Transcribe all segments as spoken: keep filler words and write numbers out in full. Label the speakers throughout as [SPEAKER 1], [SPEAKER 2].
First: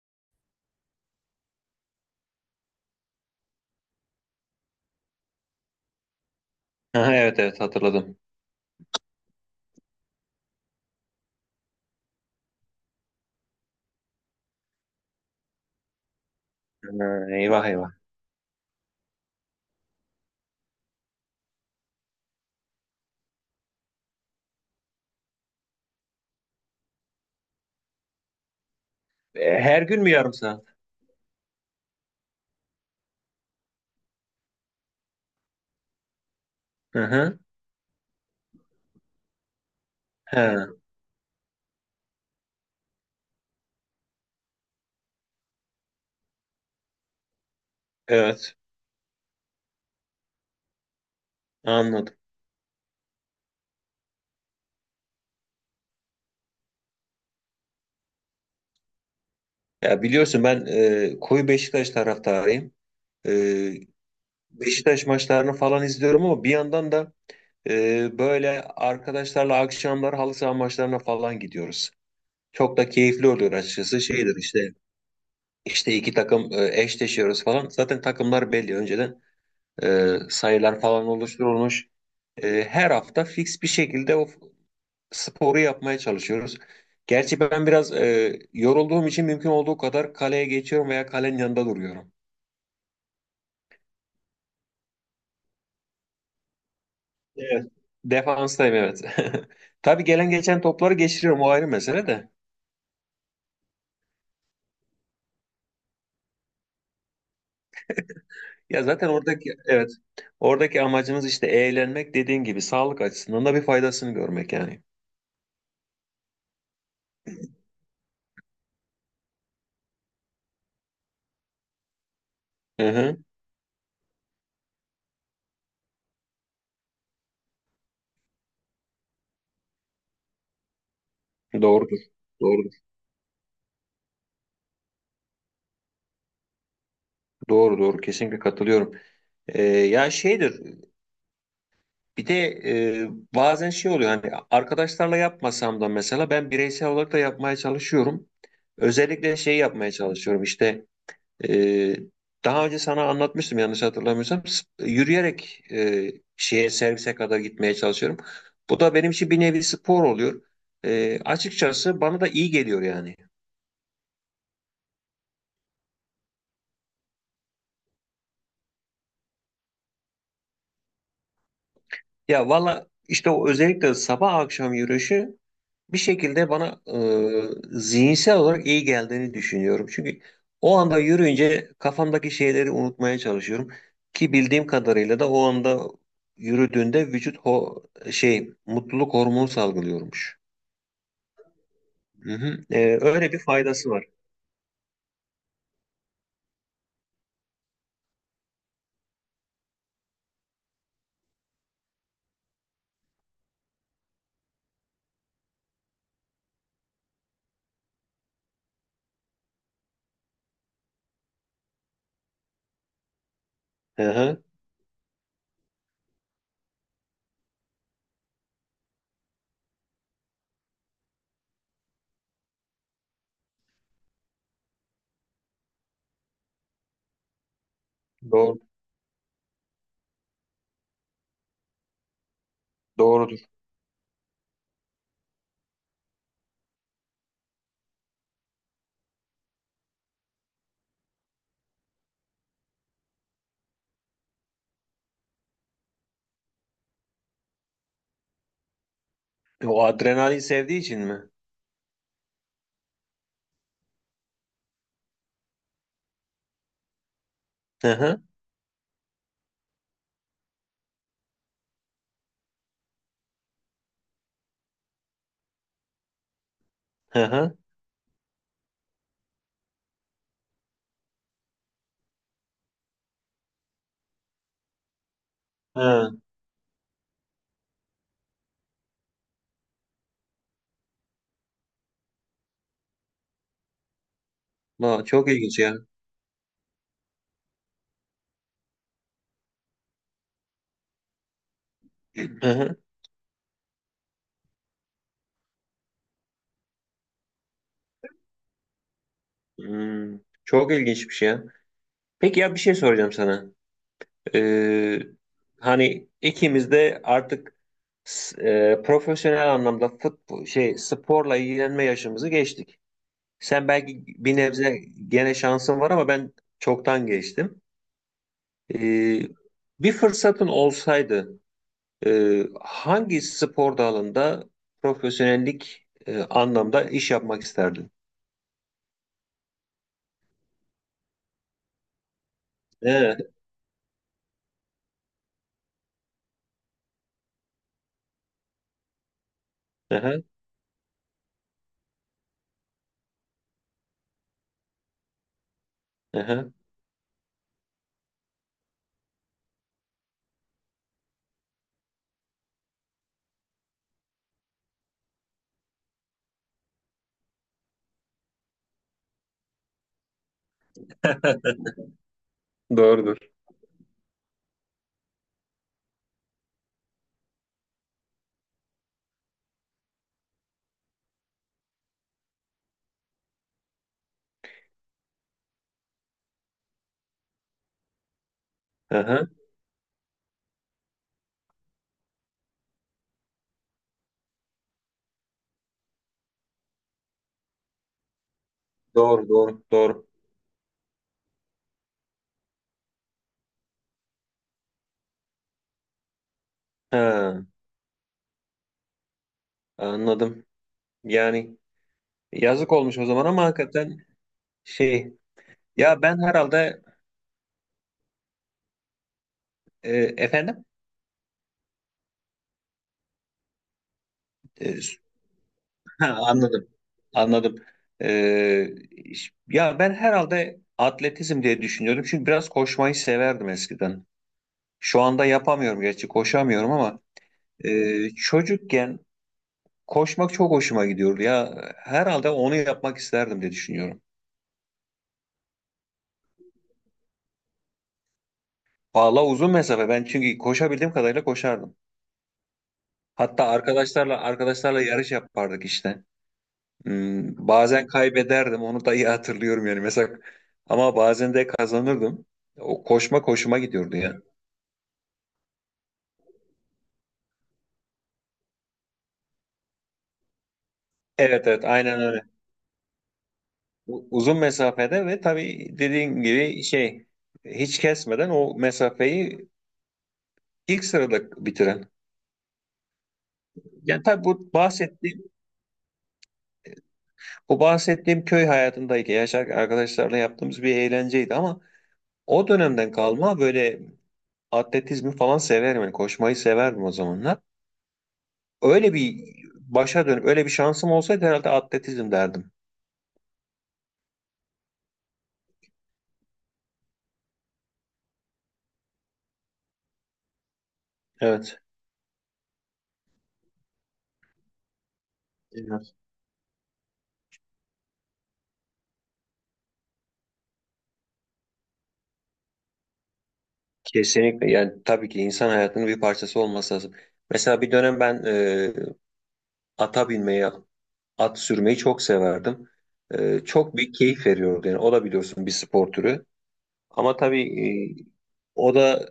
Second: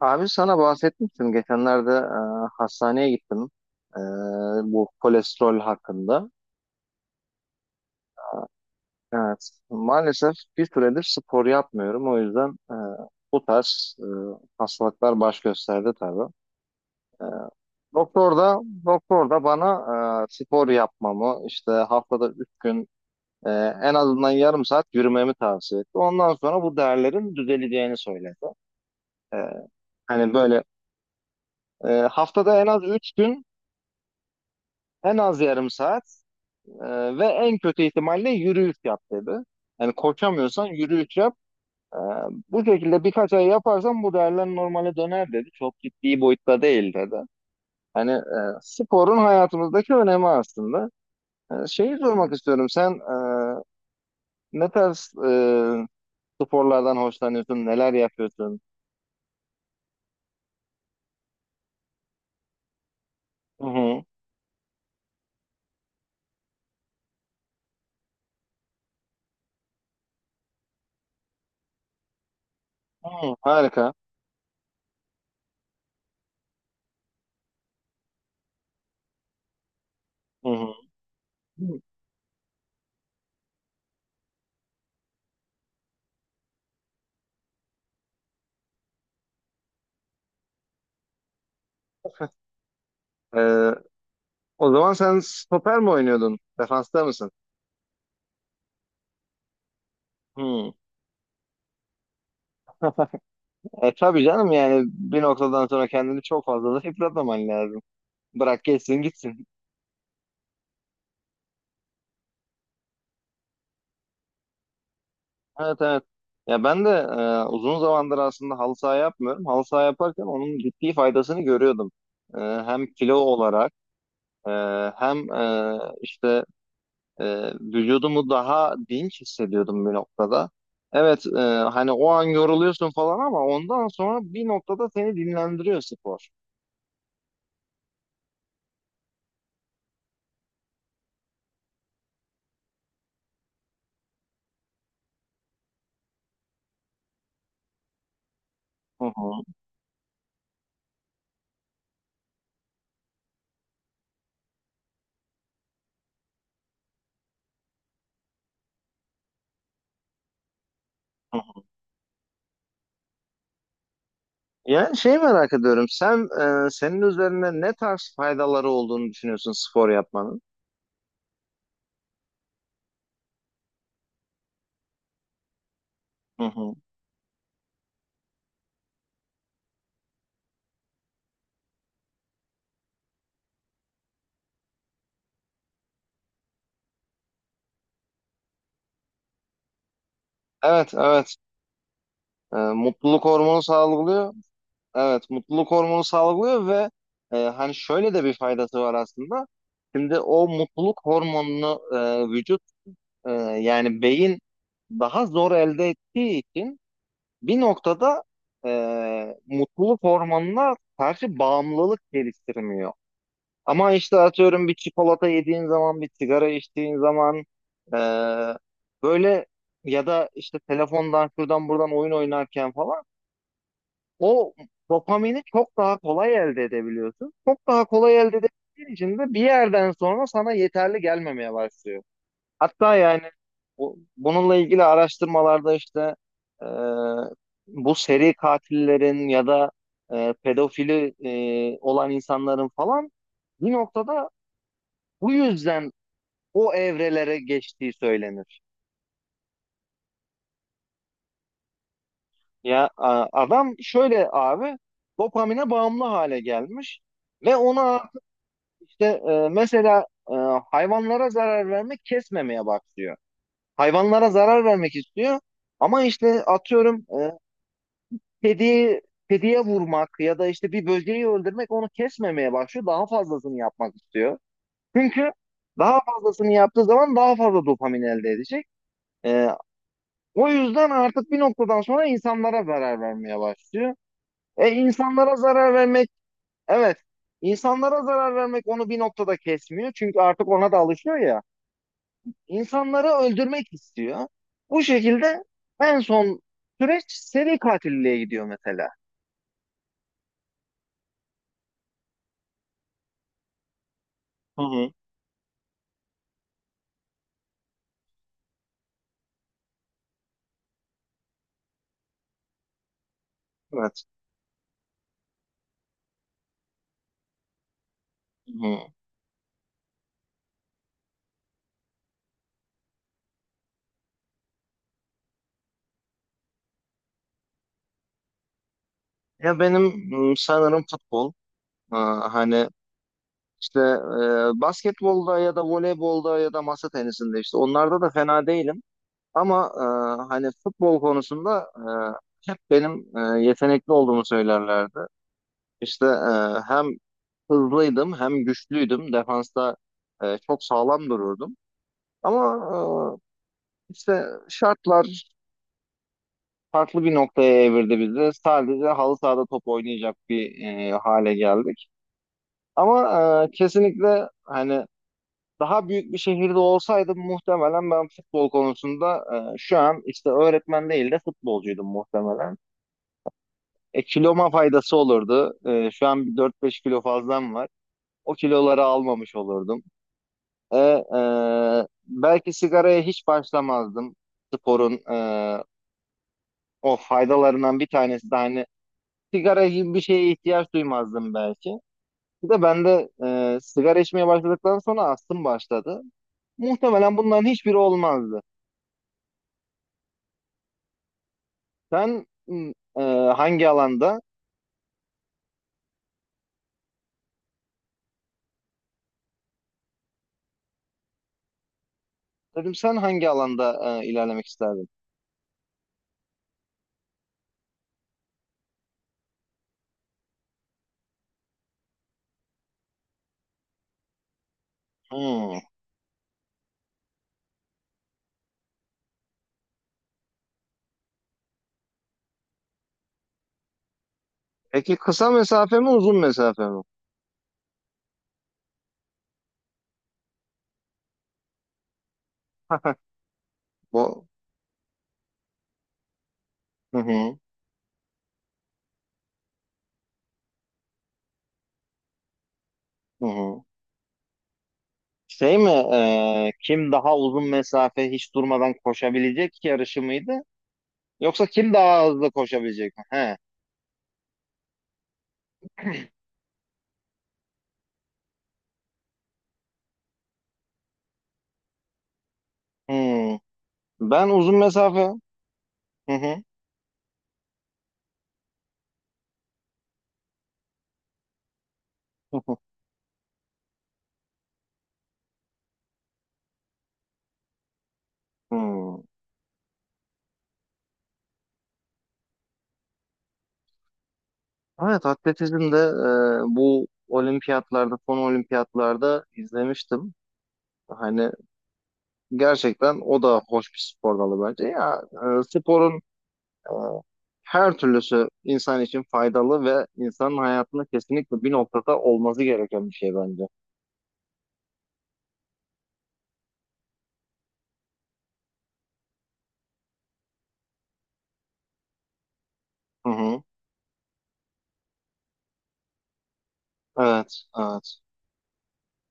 [SPEAKER 1] Abi sana bahsetmiştim. Geçenlerde e, hastaneye gittim. E, Bu kolesterol hakkında.
[SPEAKER 2] Aha, evet evet hatırladım.
[SPEAKER 1] Evet. Maalesef bir süredir spor yapmıyorum. O yüzden e, bu tarz e, hastalıklar baş gösterdi tabii.
[SPEAKER 2] Ha, eyvah eyvah.
[SPEAKER 1] Doktor da doktor da bana e, spor yapmamı işte haftada üç gün e, en azından yarım saat yürümemi tavsiye etti. Ondan sonra bu değerlerin düzeleceğini söyledi. E,
[SPEAKER 2] E, her gün mü yarım
[SPEAKER 1] hani böyle
[SPEAKER 2] saat?
[SPEAKER 1] e, haftada en az üç gün en az yarım saat
[SPEAKER 2] Hı
[SPEAKER 1] Ee, ve
[SPEAKER 2] hı.
[SPEAKER 1] en kötü ihtimalle yürüyüş yap dedi. Yani koşamıyorsan
[SPEAKER 2] Ha,
[SPEAKER 1] yürüyüş yap. Ee, Bu şekilde birkaç ay yaparsan bu değerler normale döner dedi. Çok ciddi boyutta değil dedi. Hani e,
[SPEAKER 2] evet
[SPEAKER 1] sporun hayatımızdaki önemi aslında. Ee, şeyi
[SPEAKER 2] anladım.
[SPEAKER 1] sormak istiyorum. Sen e, ne tarz e, sporlardan hoşlanıyorsun? Neler yapıyorsun?
[SPEAKER 2] Ya biliyorsun ben e, koyu Beşiktaş taraftarıyım. E,
[SPEAKER 1] Hı hı.
[SPEAKER 2] Beşiktaş maçlarını falan izliyorum ama bir yandan da e, böyle arkadaşlarla akşamlar halı saha maçlarına falan gidiyoruz. Çok da keyifli
[SPEAKER 1] Hı,
[SPEAKER 2] oluyor
[SPEAKER 1] harika.
[SPEAKER 2] açıkçası. Şeydir işte işte iki takım e, eşleşiyoruz falan. Zaten takımlar belli önceden e,
[SPEAKER 1] Hı hı.
[SPEAKER 2] sayılar falan oluşturulmuş. E, her hafta fix bir şekilde o sporu yapmaya çalışıyoruz. Gerçi ben biraz e, yorulduğum için mümkün olduğu kadar kaleye geçiyorum veya kalenin yanında duruyorum.
[SPEAKER 1] Ee, O zaman sen stoper mi oynuyordun? Defansta mısın?
[SPEAKER 2] Evet. Defanstayım, evet. Tabii gelen geçen
[SPEAKER 1] Hı.
[SPEAKER 2] topları geçiriyorum, o ayrı mesele de.
[SPEAKER 1] E tabii canım, yani bir noktadan sonra kendini çok fazla da yıpratmaman lazım. Bırak
[SPEAKER 2] Ya
[SPEAKER 1] geçsin
[SPEAKER 2] zaten
[SPEAKER 1] gitsin.
[SPEAKER 2] oradaki, evet, oradaki amacımız işte eğlenmek, dediğin gibi sağlık açısından da bir faydasını görmek yani.
[SPEAKER 1] Evet, evet. Ya ben de e, uzun zamandır aslında halı saha yapmıyorum. Halı saha yaparken onun ciddi faydasını görüyordum. E, hem
[SPEAKER 2] Hı
[SPEAKER 1] kilo
[SPEAKER 2] hı,
[SPEAKER 1] olarak e, hem e, işte e, vücudumu daha dinç hissediyordum bir noktada. Evet, e, hani
[SPEAKER 2] doğrudur.
[SPEAKER 1] o an
[SPEAKER 2] Doğrudur.
[SPEAKER 1] yoruluyorsun falan ama ondan sonra bir noktada seni dinlendiriyor spor.
[SPEAKER 2] Doğru doğru, kesinlikle katılıyorum. Ee, ya şeydir. Bir de e, bazen şey oluyor, hani arkadaşlarla yapmasam da mesela ben bireysel olarak da yapmaya çalışıyorum.
[SPEAKER 1] Hı hı.
[SPEAKER 2] Özellikle şey yapmaya çalışıyorum işte, e, daha önce sana anlatmıştım yanlış hatırlamıyorsam s- yürüyerek e, şeye, servise kadar gitmeye çalışıyorum. Bu da benim için bir nevi spor oluyor. E, açıkçası bana da iyi geliyor yani.
[SPEAKER 1] Yani şey merak ediyorum. Sen e, senin üzerinde ne tarz faydaları olduğunu düşünüyorsun spor yapmanın?
[SPEAKER 2] Ya valla işte o özellikle sabah akşam yürüyüşü bir
[SPEAKER 1] Hı
[SPEAKER 2] şekilde
[SPEAKER 1] hı.
[SPEAKER 2] bana e, zihinsel olarak iyi geldiğini düşünüyorum. Çünkü o anda yürüyünce kafamdaki şeyleri unutmaya çalışıyorum, ki bildiğim kadarıyla da o anda yürüdüğünde vücut ho şey mutluluk hormonu salgılıyormuş.
[SPEAKER 1] Evet, evet.
[SPEAKER 2] Hı
[SPEAKER 1] E,
[SPEAKER 2] hı. E,
[SPEAKER 1] mutluluk
[SPEAKER 2] öyle bir
[SPEAKER 1] hormonu
[SPEAKER 2] faydası var.
[SPEAKER 1] salgılıyor. Evet, mutluluk hormonu salgılıyor ve e, hani şöyle de bir faydası var aslında. Şimdi o mutluluk hormonunu e, vücut, e, yani beyin daha zor elde ettiği için bir noktada e, mutluluk hormonuna karşı bağımlılık geliştirmiyor. Ama
[SPEAKER 2] Hı
[SPEAKER 1] işte
[SPEAKER 2] hı.
[SPEAKER 1] atıyorum bir çikolata yediğin zaman, bir sigara içtiğin zaman, e, böyle ya da işte telefondan şuradan buradan oyun oynarken falan o dopamini çok daha kolay elde edebiliyorsun. Çok daha kolay elde
[SPEAKER 2] Doğru,
[SPEAKER 1] edebildiğin için de bir yerden sonra sana yeterli gelmemeye başlıyor. Hatta yani
[SPEAKER 2] doğrudur.
[SPEAKER 1] bu- bununla ilgili araştırmalarda işte e, bu seri katillerin ya da e, pedofili e, olan insanların falan bir noktada bu yüzden o evrelere geçtiği söylenir.
[SPEAKER 2] E, O adrenalin sevdiği için mi?
[SPEAKER 1] Ya a- adam şöyle abi, dopamine bağımlı hale gelmiş ve
[SPEAKER 2] Hı
[SPEAKER 1] ona
[SPEAKER 2] hı.
[SPEAKER 1] işte, e, mesela, e, hayvanlara zarar vermek kesmemeye başlıyor. Hayvanlara zarar vermek istiyor ama işte atıyorum
[SPEAKER 2] Hı
[SPEAKER 1] e,
[SPEAKER 2] hı.
[SPEAKER 1] kediyi kediye vurmak ya da işte bir böceği öldürmek onu kesmemeye başlıyor. Daha fazlasını yapmak istiyor. Çünkü daha
[SPEAKER 2] Hı.
[SPEAKER 1] fazlasını yaptığı zaman daha fazla dopamin elde edecek. E, O yüzden artık bir noktadan sonra insanlara zarar vermeye başlıyor. E
[SPEAKER 2] Aa, çok
[SPEAKER 1] insanlara
[SPEAKER 2] ilginç
[SPEAKER 1] zarar
[SPEAKER 2] ya.
[SPEAKER 1] vermek, evet, insanlara zarar vermek onu bir noktada kesmiyor. Çünkü artık ona da alışıyor ya.
[SPEAKER 2] Hı hı.
[SPEAKER 1] İnsanları öldürmek istiyor. Bu şekilde en son süreç seri katilliliğe gidiyor mesela.
[SPEAKER 2] Hmm, çok ilginçmiş ya. Peki ya bir şey soracağım sana.
[SPEAKER 1] Hı hı.
[SPEAKER 2] Ee, Hani ikimiz de artık s- e, profesyonel anlamda futbol şey sporla ilgilenme yaşımızı geçtik. Sen belki
[SPEAKER 1] Evet.
[SPEAKER 2] bir nebze gene şansın var ama ben çoktan geçtim.
[SPEAKER 1] Hı hı.
[SPEAKER 2] Ee, bir fırsatın olsaydı e, hangi spor dalında profesyonellik e, anlamda iş yapmak isterdin?
[SPEAKER 1] Ya benim, m, sanırım futbol, aa, hani
[SPEAKER 2] Evet.
[SPEAKER 1] işte e, basketbolda ya da voleybolda ya da masa tenisinde işte onlarda da fena değilim. Ama e,
[SPEAKER 2] Aha,
[SPEAKER 1] hani futbol konusunda e, hep benim e, yetenekli olduğumu söylerlerdi. İşte
[SPEAKER 2] aha.
[SPEAKER 1] e, hem hızlıydım hem güçlüydüm. Defansta e, çok sağlam dururdum. Ama e, işte şartlar farklı bir noktaya evirdi bizi. Sadece halı sahada top oynayacak bir e, hale geldik.
[SPEAKER 2] Doğrudur.
[SPEAKER 1] Ama e, kesinlikle, hani daha büyük bir şehirde olsaydım muhtemelen ben futbol konusunda, e, şu an işte öğretmen değil de futbolcuydum muhtemelen. E, kiloma faydası olurdu. E, şu an bir dört beş kilo fazlam var. O kiloları
[SPEAKER 2] Aha.
[SPEAKER 1] almamış olurdum. E, e, belki sigaraya hiç başlamazdım. Sporun e, o faydalarından bir tanesi de hani
[SPEAKER 2] Doğru, doğru,
[SPEAKER 1] sigara gibi bir
[SPEAKER 2] doğru.
[SPEAKER 1] şeye ihtiyaç duymazdım belki. Bir de bende e, sigara içmeye başladıktan sonra astım başladı. Muhtemelen
[SPEAKER 2] Ha,
[SPEAKER 1] bunların hiçbiri olmazdı.
[SPEAKER 2] anladım. Yani.
[SPEAKER 1] Sen
[SPEAKER 2] Yazık
[SPEAKER 1] m,
[SPEAKER 2] olmuş
[SPEAKER 1] e,
[SPEAKER 2] o zaman ama
[SPEAKER 1] hangi
[SPEAKER 2] hakikaten
[SPEAKER 1] alanda?
[SPEAKER 2] şey, ya ben herhalde e, efendim.
[SPEAKER 1] Dedim sen hangi alanda e, ilerlemek
[SPEAKER 2] E,
[SPEAKER 1] isterdin?
[SPEAKER 2] s- ha, anladım, anladım. E, iş- Ya ben herhalde atletizm diye düşünüyordum çünkü biraz koşmayı severdim eskiden, şu anda
[SPEAKER 1] Hmm.
[SPEAKER 2] yapamıyorum gerçi, koşamıyorum ama e, çocukken koşmak çok hoşuma gidiyordu ya, herhalde onu yapmak isterdim diye düşünüyorum.
[SPEAKER 1] Peki kısa mesafe mi uzun mesafe mi?
[SPEAKER 2] Valla uzun mesafe ben, çünkü koşabildiğim kadarıyla koşardım. Hatta arkadaşlarla
[SPEAKER 1] Bu
[SPEAKER 2] arkadaşlarla yarış yapardık işte.
[SPEAKER 1] hı hı,
[SPEAKER 2] Hmm, bazen kaybederdim, onu da iyi hatırlıyorum yani mesela, ama bazen de kazanırdım. O koşma
[SPEAKER 1] hı
[SPEAKER 2] koşuma
[SPEAKER 1] hı.
[SPEAKER 2] gidiyordu ya.
[SPEAKER 1] Şey mi, e, kim daha uzun mesafe hiç durmadan koşabilecek yarışı mıydı? Yoksa
[SPEAKER 2] Evet evet,
[SPEAKER 1] kim
[SPEAKER 2] aynen
[SPEAKER 1] daha
[SPEAKER 2] öyle.
[SPEAKER 1] hızlı koşabilecek mi? He.
[SPEAKER 2] U- Uzun mesafede ve tabii dediğin gibi şey, hiç kesmeden o mesafeyi ilk sırada bitiren.
[SPEAKER 1] Hmm.
[SPEAKER 2] Yani tabii
[SPEAKER 1] Ben
[SPEAKER 2] bu
[SPEAKER 1] uzun mesafe.
[SPEAKER 2] bahsettiğim
[SPEAKER 1] Hı hı.
[SPEAKER 2] bu bahsettiğim köy hayatındaki yaşar arkadaşlarla yaptığımız bir eğlenceydi ama o dönemden kalma böyle atletizmi falan severim yani, koşmayı severdim o zamanlar. Öyle
[SPEAKER 1] Hmm.
[SPEAKER 2] bir başa dönüp öyle bir şansım olsaydı herhalde atletizm derdim.
[SPEAKER 1] Evet, atletizmde e, bu olimpiyatlarda, son olimpiyatlarda izlemiştim. Hani
[SPEAKER 2] Evet.
[SPEAKER 1] gerçekten o da hoş bir spor dalı bence. Ya e,
[SPEAKER 2] Evet.
[SPEAKER 1] sporun, Ee, her türlüsü insan için faydalı ve insanın hayatında kesinlikle bir noktada olması gereken bir şey bence.
[SPEAKER 2] Kesinlikle, yani tabii ki insan hayatının bir parçası olması lazım. Mesela bir dönem ben e, ata binmeyi, at sürmeyi çok severdim.
[SPEAKER 1] Hı
[SPEAKER 2] E,
[SPEAKER 1] hı.
[SPEAKER 2] çok bir keyif veriyordu yani, o da biliyorsun bir spor türü. Ama tabii
[SPEAKER 1] Evet, evet.
[SPEAKER 2] e, o da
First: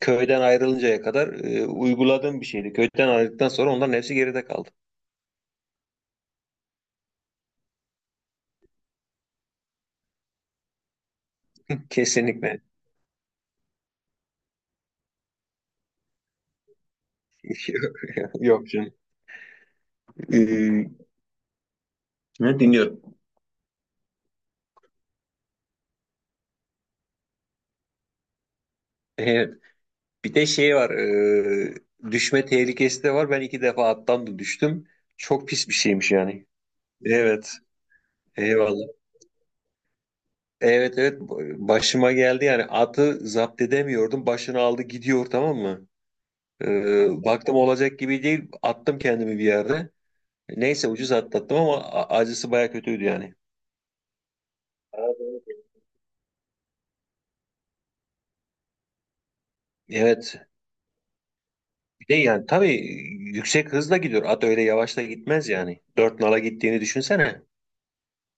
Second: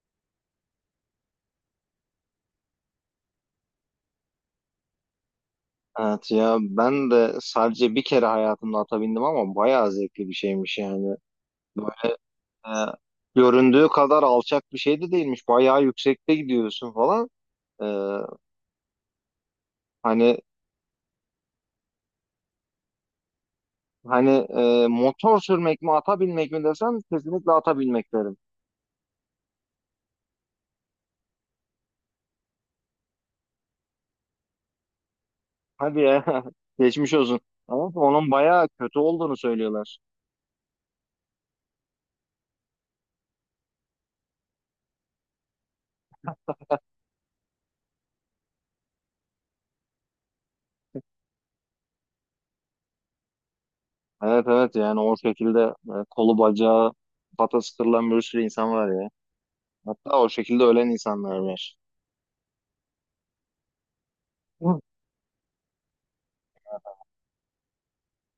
[SPEAKER 2] köyden ayrılıncaya kadar e, uyguladığım bir şeydi. Köyden ayrıldıktan sonra onların hepsi geride kaldı.
[SPEAKER 1] Evet, ya ben de sadece bir kere hayatımda ata bindim ama bayağı zevkli bir şeymiş yani. Böyle
[SPEAKER 2] Kesinlikle.
[SPEAKER 1] e, göründüğü kadar alçak bir şey de değilmiş. Bayağı yüksekte gidiyorsun falan. E,
[SPEAKER 2] Yok canım.
[SPEAKER 1] hani
[SPEAKER 2] E, Ne dinliyorum?
[SPEAKER 1] hani e, motor sürmek mi ata binmek mi desem kesinlikle ata binmek derim.
[SPEAKER 2] Evet. Bir de şey var, e, düşme tehlikesi de var. Ben iki defa attan da düştüm. Çok pis bir
[SPEAKER 1] Hadi
[SPEAKER 2] şeymiş
[SPEAKER 1] ya
[SPEAKER 2] yani.
[SPEAKER 1] geçmiş olsun.
[SPEAKER 2] Evet,
[SPEAKER 1] Ama onun bayağı
[SPEAKER 2] eyvallah.
[SPEAKER 1] kötü olduğunu söylüyorlar.
[SPEAKER 2] Evet evet, başıma geldi yani, atı zapt edemiyordum. Başını aldı gidiyor, tamam mı? E, baktım olacak gibi değil. Attım kendimi bir yerde. Neyse ucuz atlattım ama a- acısı baya kötüydü yani.
[SPEAKER 1] Evet, evet, yani o şekilde e, kolu bacağı patası kırılan bir sürü insan var ya. Hatta o
[SPEAKER 2] Evet.
[SPEAKER 1] şekilde ölen insanlar var.
[SPEAKER 2] Bir de yani tabii yüksek hızla gidiyor. At öyle
[SPEAKER 1] Hı.
[SPEAKER 2] yavaş da gitmez yani. Dört nala gittiğini düşünsene.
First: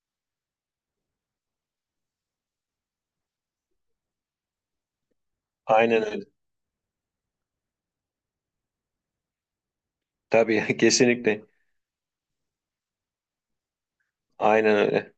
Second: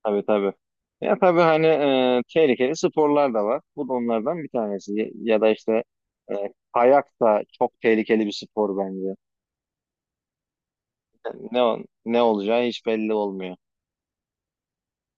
[SPEAKER 1] Tabii, tabii. Ya tabii hani e, tehlikeli sporlar da var. Bu da onlardan bir tanesi. Ya, ya da işte
[SPEAKER 2] Aynen öyle.
[SPEAKER 1] e, kayak da çok tehlikeli bir spor bence.
[SPEAKER 2] Tabii kesinlikle.
[SPEAKER 1] Ne, ne olacağı hiç belli olmuyor.
[SPEAKER 2] Aynen öyle.